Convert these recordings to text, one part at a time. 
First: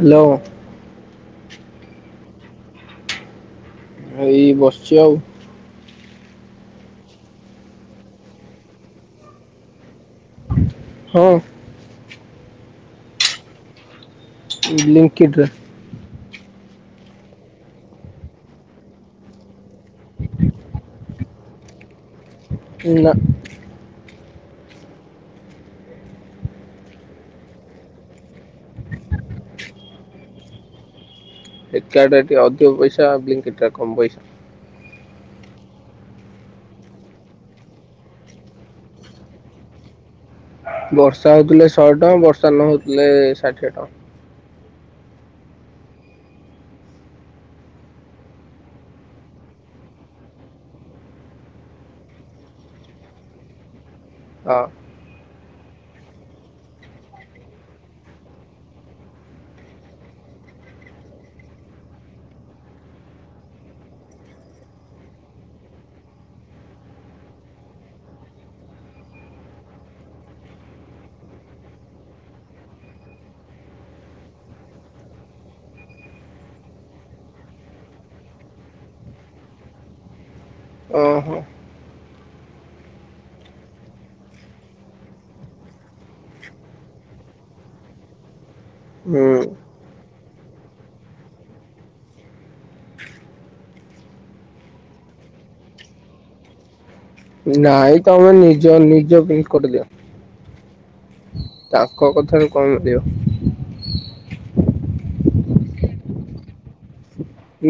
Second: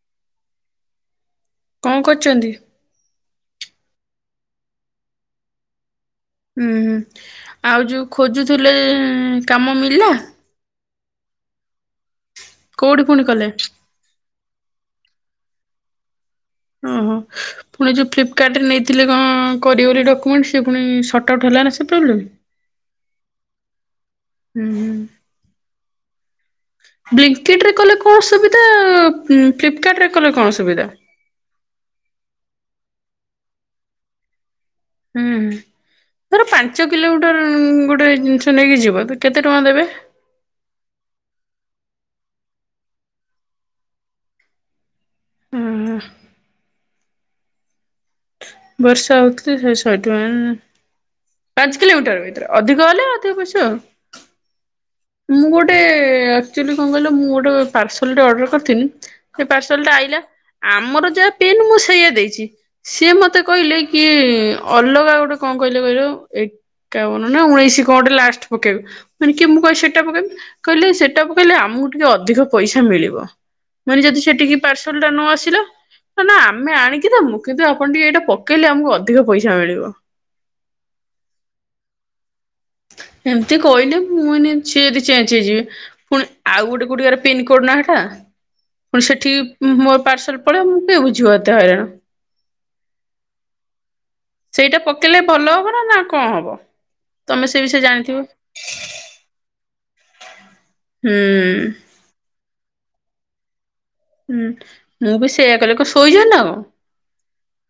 Hello. କଣ କରୁଛନ୍ତି? ଏଇ ବସିଛି ଆଉ ହୁ ହୁଁ ଆଉ ଯୋଉ ଖୋଜୁଥିଲେ କାମ ମିଳିଲା। ହଉ। କୋଉଠି ପୁଣି କଲେ? ଲିଙ୍କି ଡ୍ରା। ଓ ହୋ। ପୁଣି ଯୋଉ ଫ୍ଲିପକାର୍ଟରେ ନେଇଥିଲେ କଣ କରିବ ବୋଲି ଡକ୍ୟୁମେଣ୍ଟ ସ ସେ ପୁଣି ସଟ ଆଉଟ୍ ହେଲା ନା ସେ ପ୍ରୋବ୍ଲେମ୍। ହେଲା। ହୁଁ ହୁଁ। ବ୍ଲିଙ୍କିଟ୍ରେ କଲେ କଣ ସୁବିଧା ଫ୍ଲିପକାର୍ଟରେ କଲେ କଣ ସୁବିଧା? ଫ୍ଲିପକାର୍ଟରେ କଲେ ଟିକେ ଅଧିକ ପଇସା ବ୍ଲିଙ୍କିଟରେ କମ ପଇସା। ହୁଁ ଧର ପାଞ୍ଚ କିଲୋମିଟର ଗୋଟେ ଜିନିଷ ନେଇକି ଯିବ ତ କେତେ ଟଙ୍କା ଦେବେ? ବର୍ଷା ହଉଥିଲେ ଶହେ ଟଙ୍କା, ବର୍ଷା ନ ହଉଥିଲେ ଷାଠିଏ ଟଙ୍କା। ହୁଁ। ବର୍ଷା ହଉଥିଲେ ସେ ଶହେ ଟଙ୍କା ପାଞ୍ଚ କିଲୋମିଟର ଭିତରେ ଅଧିକ ହେଲେ ଅଧିକ ପଇସା ଆଉ। ହଁ। ମୁଁ ଗୋଟେ ଆକ୍ଚୁଆଲି କଣ କହିଲ, ମୁଁ ଗୋଟେ ପାର୍ସଲଟେ ଅର୍ଡ଼ର କରିଥିଲି। ସେ ପାର୍ସଲଟା ଆଇଲା ଆମର ଯାହା ପିନ୍ ମୁଁ ସେଇଆ ଦେଇଛି। ସିଏ ମତେ କହିଲେ କି ଅଲଗା ଗୋଟେ କଣ କହିଲେ କହିଲ ଏକାବନ ନା ଉଣେଇଶି କଣ ଗୋଟେ ଲାଷ୍ଟ ପକେଆକୁ ମାନେ କି ମୁଁ କହି ସେ ଟା କହିଲେ ସେଟାକୁ ପକେଇଲେ ଆମକୁ ଟିକେ ଅଧିକ ପଇସା ମିଳିବ। ମାନେ ଯଦି ସେଠିକି ପାର୍ସଲଟା ନ ଆସିଲା। ନା ଆମେ ଆଣିକି ଦବୁ କିନ୍ତୁ ଆପଣ ଟିକେ ଏଇଟା ପକେଇଲେ ଆମକୁ ଅଧିକ ପଇସା ମିଳିବ। ଓହୋ। ଏମିତି କହିଲେ ସେ ଯଦି ଅଇକା ଚେଞ୍ଜ ହେଇଯିବେ। ପୁଣି ଆଉ ଗୋଟେ କୋଉଠିକାର ପିନକୋଡ ନା ଟା ପୁଣି ସେଠି ହୁଁ ମୋର ପାର୍ସଲ ପଳେଇବ ମୁଁ କିଏ ବୁଝିବ ଏତେ ହଇରାଣ। ସେଇଟା ପକେଇଲେ ଭଲ ହବ ନା ନା କଣ ହବ? ତମେ ସେ ବିଷୟ ନାଇଁ ଜାଣିଥିବ ତମେ ନିଜ ନିଜ ପିନକୋଡ଼ ଦିଅ। ହୁଁ। [unintelligible] ହୁଁ ମୁଁ ବି ସେଇଆ କଲି, କଣ ଶୋଇଚ ନା କଣ?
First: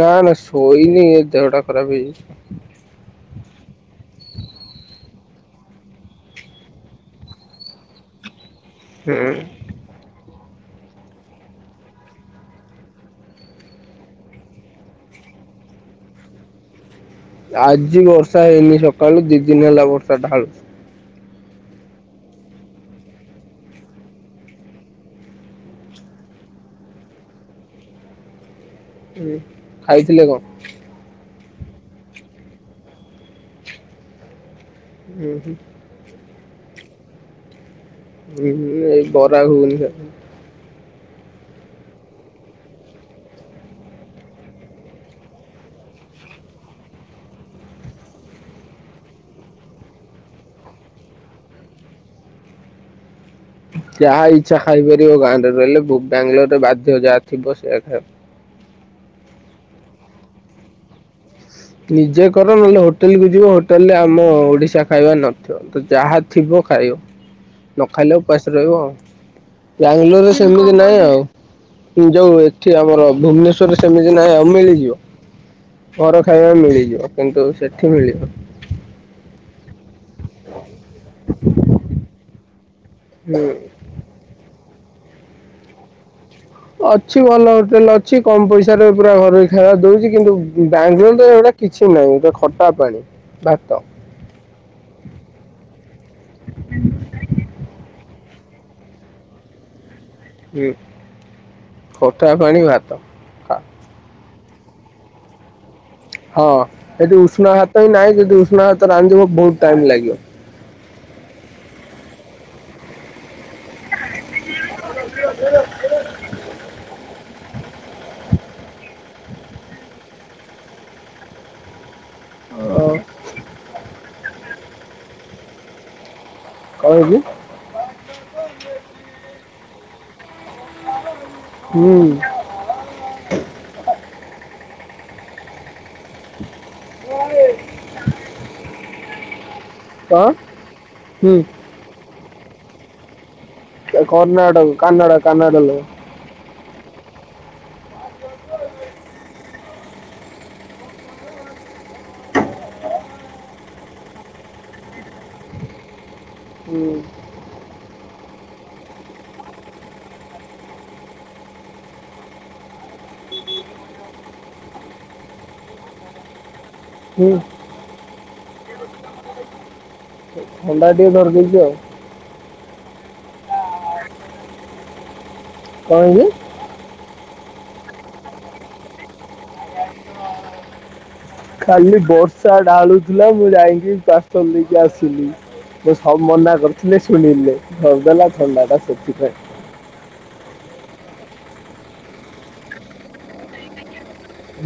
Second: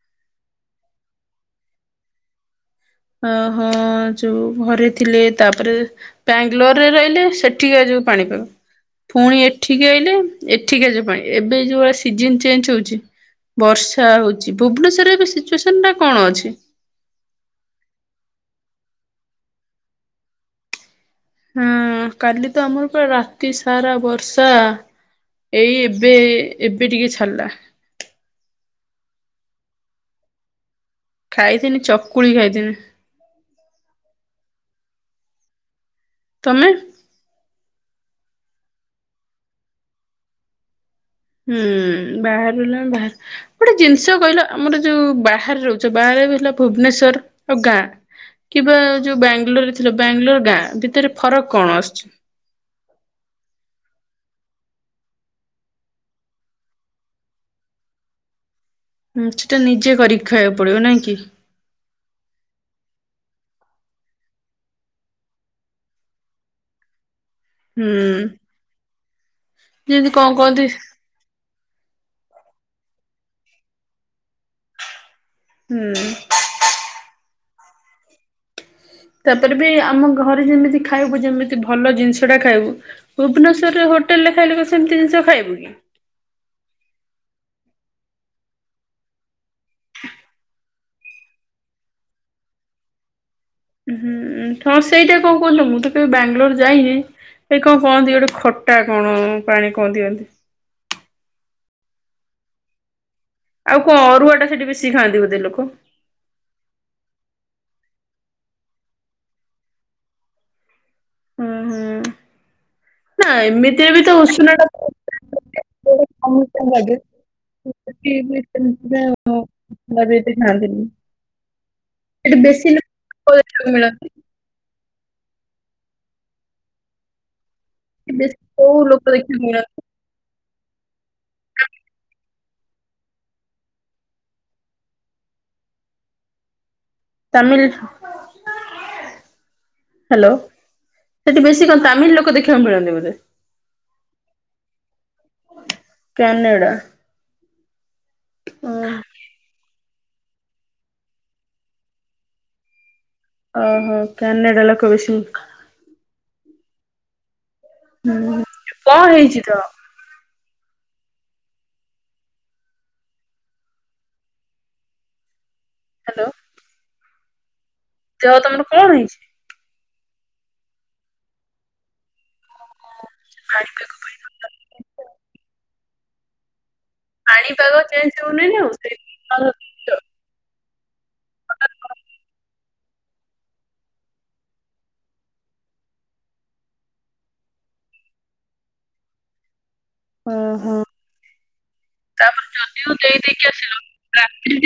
ନା ନା ଶୋଇନି ଏ ଦେହଟା ଖରାପ ହେଇଯାଇଛି। ଅ ହଁ ଯୋଉ ଘରେ ଥିଲେ ତାପରେ ବାଙ୍ଗଲୋରେ ରହିଲେ ସେଠିକା ଯୋଉ ପାଣି ପାଗ। ହୁଁ ପୁଣି ଏଠିକି ଆଇଲେ ଏଠିକାର ଯୋଉ ପାଣି, ଏବେ ଯୋଉ ସିଜନ ଚେଞ୍ଚ ହଉଛି। ବର୍ଷା ହଉଛି, ଭୁବନେଶ୍ୱରରେ ଏବେ ସିଚୁଏସନ୍ଟା କଣ ଅଛି? ଆଜି ବର୍ଷା ହେଇନି ସକାଳୁ ଦି ଦିନି ହେଲା ବର୍ଷା ଢାଳୁଛି। ହଁ କାଲି ତ ଆମର ପୁରା ରାତି ସାରା ବର୍ଷା। ଏଇ ଏବେ ଏବେ ଟିକେ ଛଡ଼ିଲା। ହୁଁ। ଖାଇଥିଲେ କଣ? ଖାଇଥିଲି ଚକୁଳି ଖାଇଥିଲି। ଉଁ ହୁଁ। ତମେ? ଉଁ ମୁଁ ଏଇ ବରା ଘୁଗୁନି ଖାଇଥିଲି। ହୁଁ ବାହାରିଲା ବାହା ଗୋଟେ ଜିନିଷ କହିଲ ଆମର ଯୋଉ ବାହାରେ ରହୁଛ ବାହାରେ ହେଲା ଭୁବନେଶ୍ଵର ଆଉ ଗାଁ କିବା ଯୋଉ ବାଙ୍ଗଲୋର ରେ ଥିଲ, ବାଙ୍ଗଲୋର ଗାଁ ଭିତରେ ଫରକ କଣ ଆସୁଛି? ଯାହା ଇଚ୍ଛା ଖାଇପାରିବ ଗାଁରେ ରହିଲେ ବୋ ବାଙ୍ଗଲୋରରେ ବାଧ୍ୟ ଯାହା ଥିବ ସେଇଆ ଖାୟ। ହୁଁ ସେଟା ନିଜେ କରିିକି ଖାଇବାକୁ ପଡିବ ନାଇଁ କି। ନିଜେ କର ନହେଲେ ହୋଟେଲ କୁ ଯିବ ହୋଟେଲ ରେ ଆମ ଓଡିଶା ଖାଇବା ନଥିବ ତ ଯାହା ଥିବ ଖାୟ। [unintelligible] ନ ଖାଇଲେ ଉପାସରେ ରହିବ ଆଉ, ଯେମିତି କଣ ବାଙ୍ଗଲୋରରେ କହନ୍ତି ସେମିତି ନାହିଁ ଆଉ। ଯୋଉ ଏଠି ଆମର ଭୁବନେଶ୍ଵରରେ ସେମିତି ନାହିଁ ଆଉ ମିଳିଯିବ, ହୁଁ ଘର ଖାଇବା ମିଳିଯିବ କିନ୍ତୁ ସେଠି ମିଳିବ। ତାପରେ ବି ଆମ ଘରେ ଯେମିତି ଖାଇବୁ ଯେମିତି ଭଲ ଜିନିଷ ଟା ଖାଇବୁ। ହୁଁ। ଭୁବନେଶ୍ୱରରେ ହୋଟେଲରେ ଖାଇଲେ କଣ ସେମିତି ଜିନିଷ ଖାଇବୁ କି? ଅଛି ଭଲ ହୋଟେଲ ଅଛି କମ ପଇସାରେ ପୁରା ଘରୋଇ ଖାଇବା ଦଉଛି କିନ୍ତୁ ବାଙ୍ଗଲୋର ରେ ଏଗୁଡ଼ା କିଛି ନାହିଁ ଯୋଉ ଖଟା ପାଣି, ଭାତ। ହୁଁ ହଁ ସେଇଟା କଣ କହୁଚ ମୁଁ ତ କେବେ ବାଙ୍ଗାଲୋର ଯାଇନି ଏଇ କଣ କହନ୍ତି ଗୋଟେ ଖଟା କଣ ପାଣି କଣ ଏମିତି। ଉଁ ଖଟା ପାଣି ଭାତ। ଖା। ଆଉ କଣ ଅରୁଆ ଟା ସେଠି ବେଶି ଖାଆନ୍ତି ବୋଧେ ଲୋକ? ହଁ ଏଦି ଉଷୁନା ହାତ ହିଁ ନାହିଁ ଯଦି ଉଷୁନା ହାତ ରାନ୍ଧିବ ବହୁତ ଟାଇମ ଲାଗିବ। ଉଁ ହୁଁ ନା ଏମିତିରେ ବି ତ ଉଷୁନା ଟା। [unintelligible] [unintelligible] [unintelligible] ଆମର ଏଠି ଖାନ୍ତିନି। ଏଠି ବେଶୀ ହଁ ଲୋକ [unintelligible] ମିଳନ୍ତି। କଣ ହେଇଛି? କି ବେଶୀ କୋଉ ଲୋକ ଦେଖିବାକୁ ମିଳନ୍ତି। ହୁଁ। [unintelligible] ତାମିଲ ହ୍ୟାଲୋ କଣ ହୁଁ ସେଠି ବେଶ୍ ସି କଣ ତାମିଲ ଲୋକ ଦେଖିବାକୁ ମିଳନ୍ତି ବୋଧେ? କର୍ଣାଟକ କାନାଡା କାନାଡା ଲୋକ। କାନେଡ଼ା। ହଁ। ଓହୋ କ୍ୟାନାଡ଼ା ଲୋକ ବେଶୀ। ହୁଁ। ହୁଁ କଣ ହେଇଛି ତୋର? ହ୍ୟାଲୋ। ହୁଁ। ଦେହ ତମର କଣ ହେଇଛି? ଥଣ୍ଡା ଟିକେ ଧରରି ଦେଇଛି ଆଉ କଣି [unintelligible] କଣ ହେଇଛି? ପାଣିପାଗ ଚେଞ୍ଜ ହଉନିନୁ ସେ ତ ଖାଲି ବର୍ଷା ଢାଳୁଥିଲା ମୁଁ ଯାଇକି ପାର୍ସଲ ଦେଇକି ଆସିଲି। ମୁଁ ସବୁ ମନା କରିଥିଲେ ଶୁଣିଲେ ଧରିଦଲା ଥଣ୍ଡା ଟା ସେଥିପାଇଁ। ଓ ହୋ ତାପରେ ଯଦି ଦେଇ ଦେଇକି ଆସିଲ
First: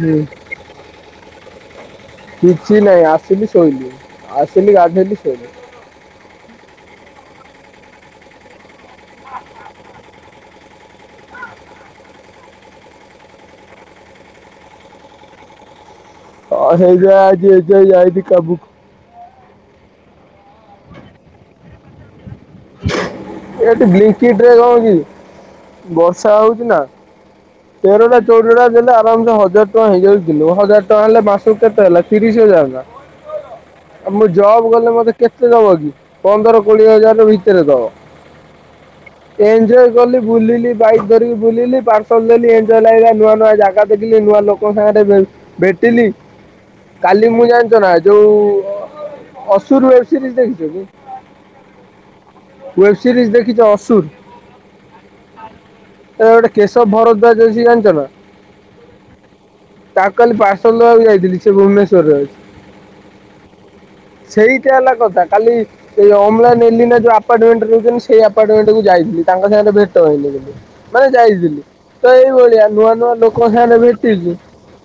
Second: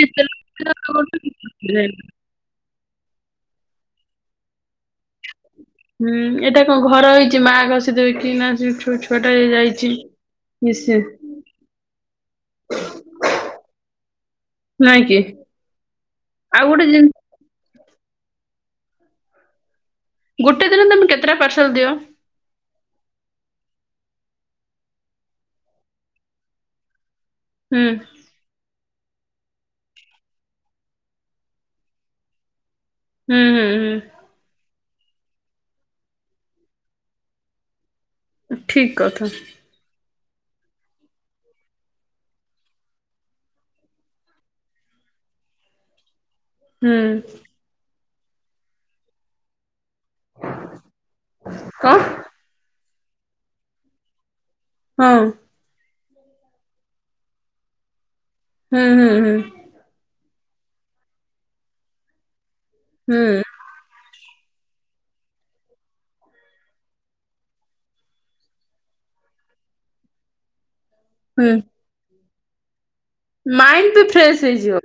ହୁଁ ଦ [unintelligible] କିଛି ନାହିଁ ଆସିଲି ଶୋଇଲିୁ ଆସିଲି ଗାଧୋଇଲିି ଶୋଇଲି। ହୁଁ ଏଇଟା କଣ ଘର ହେଇଛି ମା ଘଷଦଉ କି ନା ସେ ଛି ଛୁ ଛୁଆଟା ହେଇ ଯାଇଛି। ନିଶ୍ଚୟ। ନାଇଁ କି। ଆଉ ହଁ ଗୋଟେ ସେଇବେ ଜିନିଷ ଆଜି ଏ ଯ ଯାଇଛିି କବୁ [unintelligible] ଗୋଟେ ଦିନ ତୁମେ କେତେଟା ପାର୍ଲ ଦିଅ? ଏଟି ବିଙ୍କିଟି ନୁହଁକି ବର୍ଷା ହଉଥିଲା। ହୁଁ ନେରୋଲାଜି। ଚୋଟା ଦେଲେ ଆରାମସ ହଜାର ଟଙ୍କା ହେଇଯାଇଥିଲୁ ହଜାର ଟଙ୍କା ହେଲେ ମାସ କେତେ ହେଲା ତିରିଶ ହଜାର ଟ ହୁଁ ହୁଁ ହୁଁ। ମୁଁ ଜବ୍ କଲେ ମତେ କେତେ ଦବ କି ପନ୍ଦର କୋଡିଏ ହଜାର ଭିତରେ ଦବ। ଠିକ କଥା ଏଞଜଲ। ଗଲି ବୁଲିଲି ବାଇକ ଧରିକି ବୁଲିଲି ପାର୍ସଲ ଦେଲି ଏଜୟ ଲାଗିଲା ନୂଆ ନୂଆ ଜାଗା ଦେଖିଲି ନୂଆ ଲୋକଙ୍କ ସାଙ୍ଗରେ ଭେଟିିଲି। ହୁଁ କାଲି ମୁଁ ଜାଣିଛ ନା ଯୋଉ ଅସୁର ସିରିଜ ଦେଖିଛ। ଆଁ। ୱେବ ସିରିଜ ଦେଖିଛ ଅସୁର ହଁ। ଏରା ଗୋଟେ କେଶବ ଭରଦ୍ୱାଜ ଅଛି ଜାଣିଛ ନା? ହୁଁ ହୁଁ ହୁଁ। ତା କାଲି ପାର୍ଶଲ୍ ଦବାକୁ ଯାଇଥିଲି ସେ ଭୁବନେଶ୍ୱରରେ। ହୁଁ। ସେଇଟା ହେଲା କଥା କାଲି ଏଇ ଅମଲାନ୍ ଏଲିନା ଯୋଉ ଆପାର୍ଟମେଣ୍ଟରେ ରହୁଛନ୍ତି ସେଇ ଆପାର୍ଟମେଣ୍ଟକୁ ଯାଇଥିଲି ତାଙ୍କ ସାଙ୍ଗରେ ଭେଟ ହେଇଥିଲି ମାନେ ହୁଁ ଯାଇଥିଲି। ତ ଏଇଭଳିଆ ନୂଆ ନୂଆ ଲୋକଙ୍କ ସାଙ୍ଗରେ ମାଇଣ୍ଡ ବି ଭେଟିଲି ଫ୍ରେଶ ହେଇଯିବ।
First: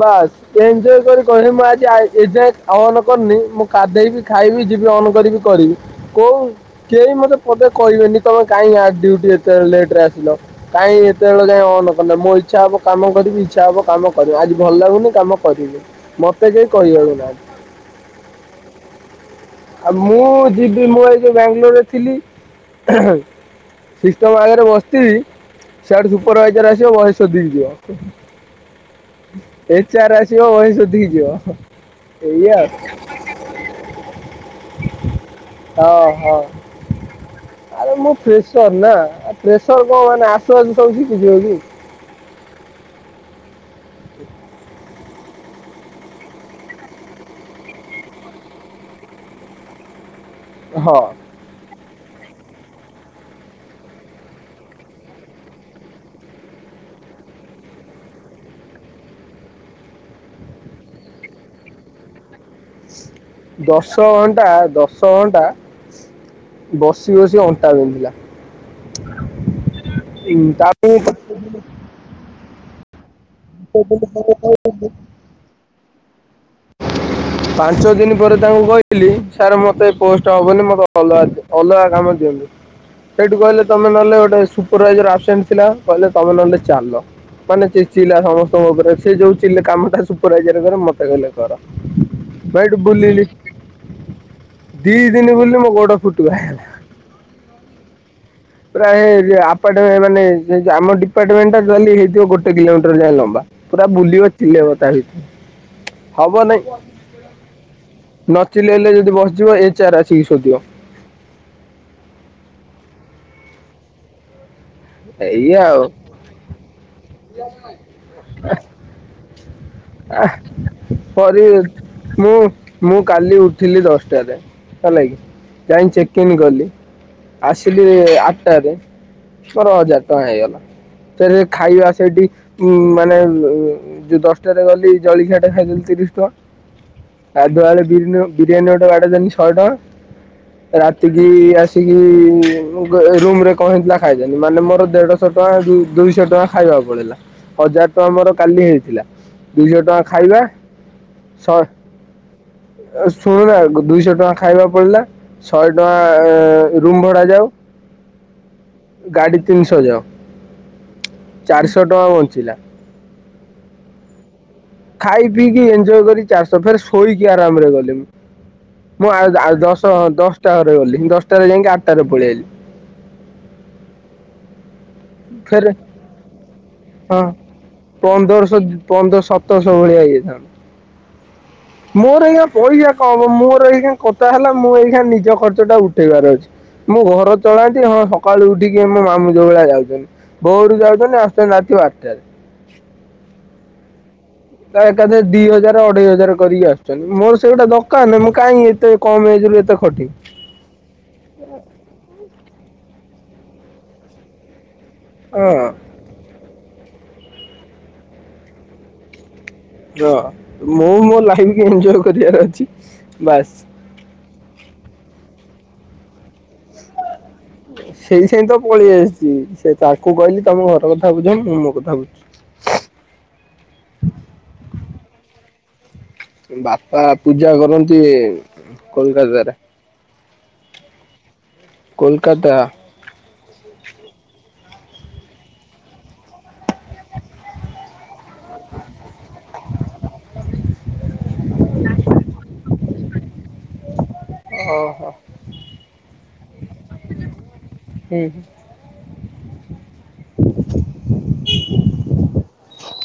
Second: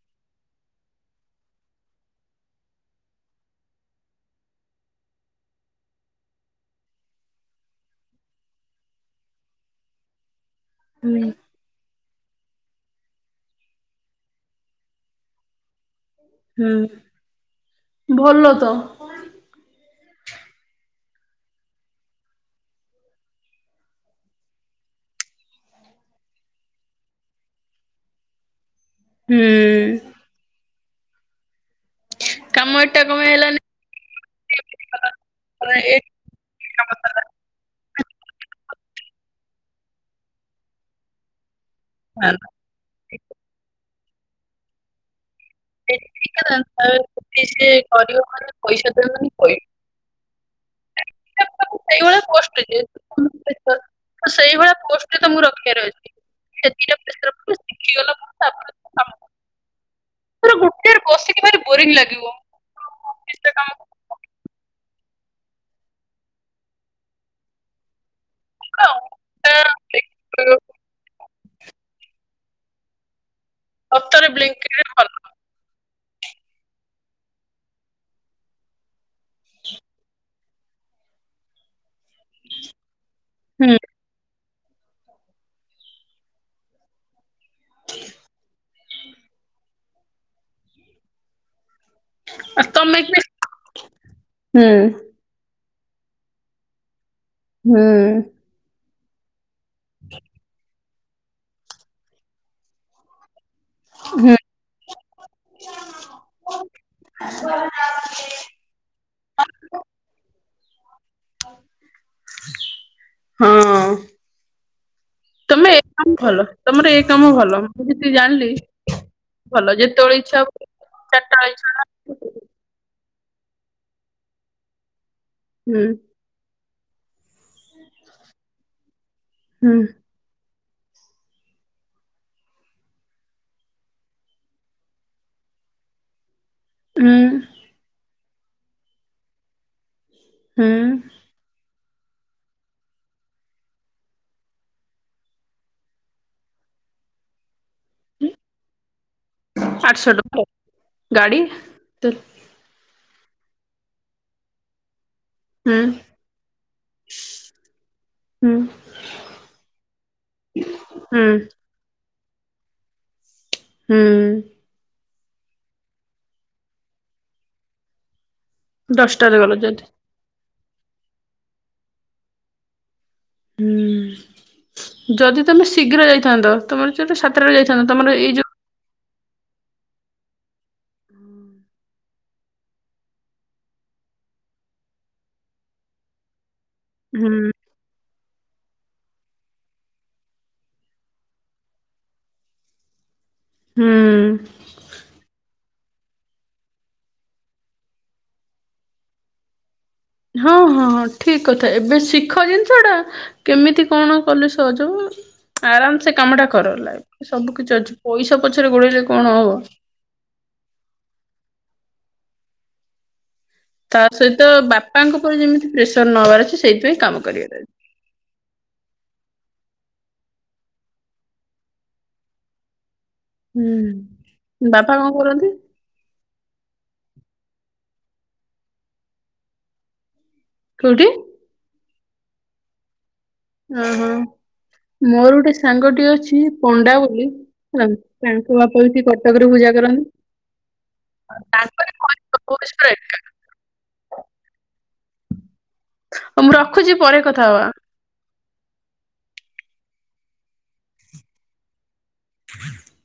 ବାସ୍। ଏଞ୍ଜୟ କରି କହିଲି ମୁଁ ଆଜି ଏଞ୍ଜାଏ ଅନ୍ କରିନି ମୁଁ କାଧେଇବି ଖାଇବି ଯିବି ଅନ୍ କରିବି। କରିବି କୋଉ କେହି ମତେ ପଦେ କହିବେନି ତମେ କାହିଁକି ଆ ଡୁଟି ଏତେ ଲେଟରେ ଆସିଲ। କାଇଁ ହୁଁ ଏତେବେଳ ଯାଏଁ ଅନ୍ ମୋ ଇଛା ହବ କାମ କରିବି ଇଛା ହବ କାମ କରିବି ଆଜି ଭଲ ଲାଗୁନି କାମ କରିବି। ମତେ ହୁଁ କେହି କହିିବାକୁ ନାହାନ୍ତି। ଭଲ ତ। ଆଉ ମୁଁ ଯିବି ମୁଁ ଏଇ ଯୋଉ ବାଙ୍ଗାଲୋରରେ ଥିଲି ସିଷ୍ଟମ୍ ଆଗରେ ବସିଥିବ ସିଆଡୁ ସୁପରଭାଇଜର ଆସିବ ବହେ ସୋଦିକି ଯିବ। ହୁଁ ଏ ଚାର ଆସିବ ବହେ ସୋଦିକି ଯିବ ଏଇୟା ଆଉ। କମେ ହେଲାନି? ଏଇ ହଁ, ହଁ। କାମ ଟା ଆରେ ମୁଁ ପ୍ରେସର୍ ନାଁ। ଆ ପ୍ରେସର୍ କଣ ମାନେ ଆସୁ ଆସୁ ସବୁ ଶିଖିଯିବ କି? ନାଁ, ନା। ଠିକଥା ତା, ସେଠି ସିଏ କରିବ ମାନେ ପଇସା ଦେଲେନି କଇବି। ହଁ। ସେଇଭଳିଆ ପୋଷ୍ଟରେ ଯେ [inaudible] ସେଇଭଳିଆ ପୋଷ୍ଟରେ ତମକୁ ରଖିବାର ଅଛି। ଶିଖିଗ [inaudible] [unintelligible] ଗୋଟେରେ ବସିକି ଭାରି ବୋରିଙ୍ଗ୍ ଲାଗିବ। ଅଫିସରେ କାମ ଦଶ ଶ ଘଣ୍ଟା ଦଶ ଘଣ୍ଟା, ବସି ବସି ଅଣ୍ଟା ବିନ୍ଧିଲା। କରୁଥିଲ ହଁ, ଆଉ ତାପ [unintelligible] ସତରେ ବ୍ଲିଙ୍କିଟ୍ ଭଲ [unintelligible] ପାଞ୍ଚ ଦିନ ପରେ ତାଙ୍କୁ କିଇଲି, ସାର୍ ମତେ ପୋଷ୍ଟ୍ ଷ୍ଟ ହବନି ମୋତେ ଅଲଗା ଅଲଗା କାମ ଦିଅନ୍ତୁ। ସେଇଠୁ କହିଲେ ହୁଁ ତମେ ନହେଲେ ଗୋଟେ ସୁପ୍ [unintelligible] ଆବସେଣ୍ଟ ଥିଲା କହିଲେ ନହେଲେ ଚାଲ ମାନେ କଲା ସମସ୍ତଙ୍କ ଉପରେ। ସେ ଯୋଉ ଚିଲ୍ କାମଟା ସୁପରାଇଜର କର ମତେ କହେଲେ କର। ଭାଈ ଆଉ ବାଇଠୁ ତମେ କି ବୁଲିଲି, ହୁଁ ଦି ଦିନୀ ବୁଲି ମୋ ଗୋଡ ଫୁଟିକା ହେଖ। ହୁଁ। ପ୍ରାୟ ଏ ଆପର୍ଟ ମାନେ ଆମ ଡିପାର୍ଟମେଣ୍ଟ ଟା ଟୋଟାଲୀ ହେଇଥିବ ଗୋଟେ କିଲୋମିଟର ଯାଏ ଲମ୍ବା? ପୁରା ବୁଲିବ ଚିଲ୍ଲେଇବ ତା ଭିତରେ ହବ ନାଇଁ? ନ ଚିଲ୍ଲେଇଲେ ଯଦି ବସିଯିବ ଏଚ୍ ଆର୍ ଆସିକି ସୋଦିବ। ହଁ। ଏଇୟା ତମେ ଏ ଆଉ। କାମ ଭଲ ତମର ଏ କାମ ଭଲ। ମୁଁ ଯେତିକି ଜାଣିଲି ଭଲ ଯେତେବେଳେ ଇଚ୍ଛା ହବ ଚାରିଟା ବେଳେ ଇଚ୍ଛା ସରିତ୍ ମୁଁ, ମୁଁ କାଲି ଉଠିଲି ଦଶଟାରେ ହେଲା କିି ହୁଁ ଯାଇଁ ଚେକ୍ କିଣି ଗଲି। ଆସିଲି ଆଟ୍ଟାରେ ପର ହୁଁ। ହଜାର କଣ ହେଇଗଲା? ଫେରେ ଖାଇବା ଆସ୍ ସେଇଠି ଉମ୍ ମାନେ ଅ ଯଉ ଦଶଟାରେ ଗଲି ଜଳଖିଆଟା ଖାଇଦେଲି ତିରିଶ ଟଙ୍କା। ହୁଁ ଗାଧୁଆବେଳେ ବିରିନ - ବିରିୟାନୀ ଗୋଟେ ବଡେଇଦେନି ଶହେ ଟଙ୍କା। ହୁଁ ରାତି କିି ଆସ୍ ସିକି-ଇ ରୁମ୍ ରେ କଣ ହେଇଥିଲା ଖାଇଦେଲି, ମାନେ ମୋର ଦେଢଶହ ଟଙ୍କା ଦୁ-ଦୁଇଶହ ଟଙ୍କା ଖାଇବାକୁ ପଳେଇଲା। ହଜାର ଟଆଁ ମୋର କାଲି ହେଇଥିଲା। ଦୁଇଶହ ଟଙ୍କା ଖାଇବା, ଗାଡି ଶହେ ଶୁଣୁନା ଦୁଇଶହ ଟଁଆ ଖାଇବା ପଡିଲା। ଶହେ ହୁଁ ଟଆଁ ଏଁ ରୁମ ଭଡ଼ାଯାଉ। ହୁଁ। ଗାଡି ତିନିଶହ ଯାଉ, ହୁଁ ଚାରିଶହ ଟଙ୍କା ବଞ୍ଚିଲା। ହୁଁ। ଖାଇ ପିଇକି ଏଞ୍ଜୟ କରି ଚାରିଶହ, ଫେର ଶୋଇକି ଆରାମ୍ ରେ ଗଲି ମୁଁ। ମୁଁ ଦଶଟାରେ ଗଲ ଆଉଆଉ ଯଦି ଦଶହ ଦଶଟା ଘରେ ଗଲି ଦଶଟାରେ ଯାଇଁକି ଆଟ୍ଟାରେ ପଳେଆଇଲି। ହୁଁ, ଯଦି ତମେ ଫେରେ ଶୀଘ୍ର ଯାଇଥାନ୍ତ, ତମର ଯୋଉଟା ହଁ ସାତଟାରେ ଯାଇଥାନ୍ତ, ତମର ଏଇ ଯୋଉ ପନ୍ଦରଶହ ପନ୍ଦର ସତର୍ ଶହ ଭଳିଆ ହେଇଯାଇଥାନ୍ତା। ହୁଁ। ମୋର ଏଇକ୍ଷୀଣା ପଇସା କମ୍ ମୋର ଏଇଖୀଣ କଥା ହେଲା ମୁଁ ଏଇଖୀଣ ନିଜ ଖର୍ଚ୍ଚଟା ଉଠେଇବାର ଅଛି। ମୁଁ ଘର ହୁଁ ଚଳାନ୍ତି ହଁସକାଳୁ ଉଠିକି ଆମ ମାମୁଁ ଯୋଉ ଭଳିଆ ଯାଉଚନ୍ତି। ଭୋଉରୁ ଯାଉଚନ୍ତି ଆସୁଚନ୍ତି ରାତି ବାଟାରେ। ହୁଁ। ହୁଁ। ଏକାଥରେ ଦି ହଜାରେ ଅଢେଇ ହଜାରେ କରିକି ଆସୁଚନ୍ତି ମୋର ସେଇଗୁଡ଼ା ଦରକାର୍ ନାହିଁ ମୁଁ କାହିଁ ଏତେ କମ୍ ଏଜରୁ ଏତେ ଖଟି ହଁ ହଁ ହଁ ଠିକ୍ କଥା ଏବେ ଶିଖ ଜିନିଷଟା କେମିତି କଣ କଲେ ସହଜ ହବ ହଁ। ଆରାମସେ କାମଟା କର ଲାଇଫରେ ସବୁ କିଛି ଅଛି ପଇସା ପଛରେ ଗୋଡ଼େଇଲେ କଣ ହବ। ହଁ ମୁଁ ମୋଲାଇଫକି ଏଞ୍ଜୟ୍ କରିବାର ଅଛି ବାସ୍। ତା ସହିତ ବାପାଙ୍କ ଉପରେ ଯେମିତି ପ୍ରେସର ନହବାର ଅଛି ସେଇଥିପାଇଁ କାମ କରିବାର ଅଛି। ସେଇ ସେଇତ ପଳେଇ ଆସିଚି ସେତାକୁ କହିଲି ତମେ ଘର କଥା ବୁଝ ମୁଁ ମୋକଥା ବୁଝୁଚି। ହୁଁ ବାପା କଣ କରନ୍ତି? ବାପା ପୂଜା କରନ୍ତି କୋଲକତାରେ। କୋଉଠି? କୋଲକାତା। ଅଁ ହଁ ମୋର ଗୋଟେ ସାଙ୍ଗଟିଏ ଅଛି ପଣ୍ଡା ବୋଲି ତା ତାଙ୍କ ବାପାବି ସେଇ କଟକରେ ପୂଜା କରନ୍ତି। ତାଙ୍କରି [unintelligible] ସବୁ ଏକା। ଓହୋ ହଉ ମୁଁ ରଖୁଛି ପରେ କଥା ହବା। ହୁଁ। [inaudible]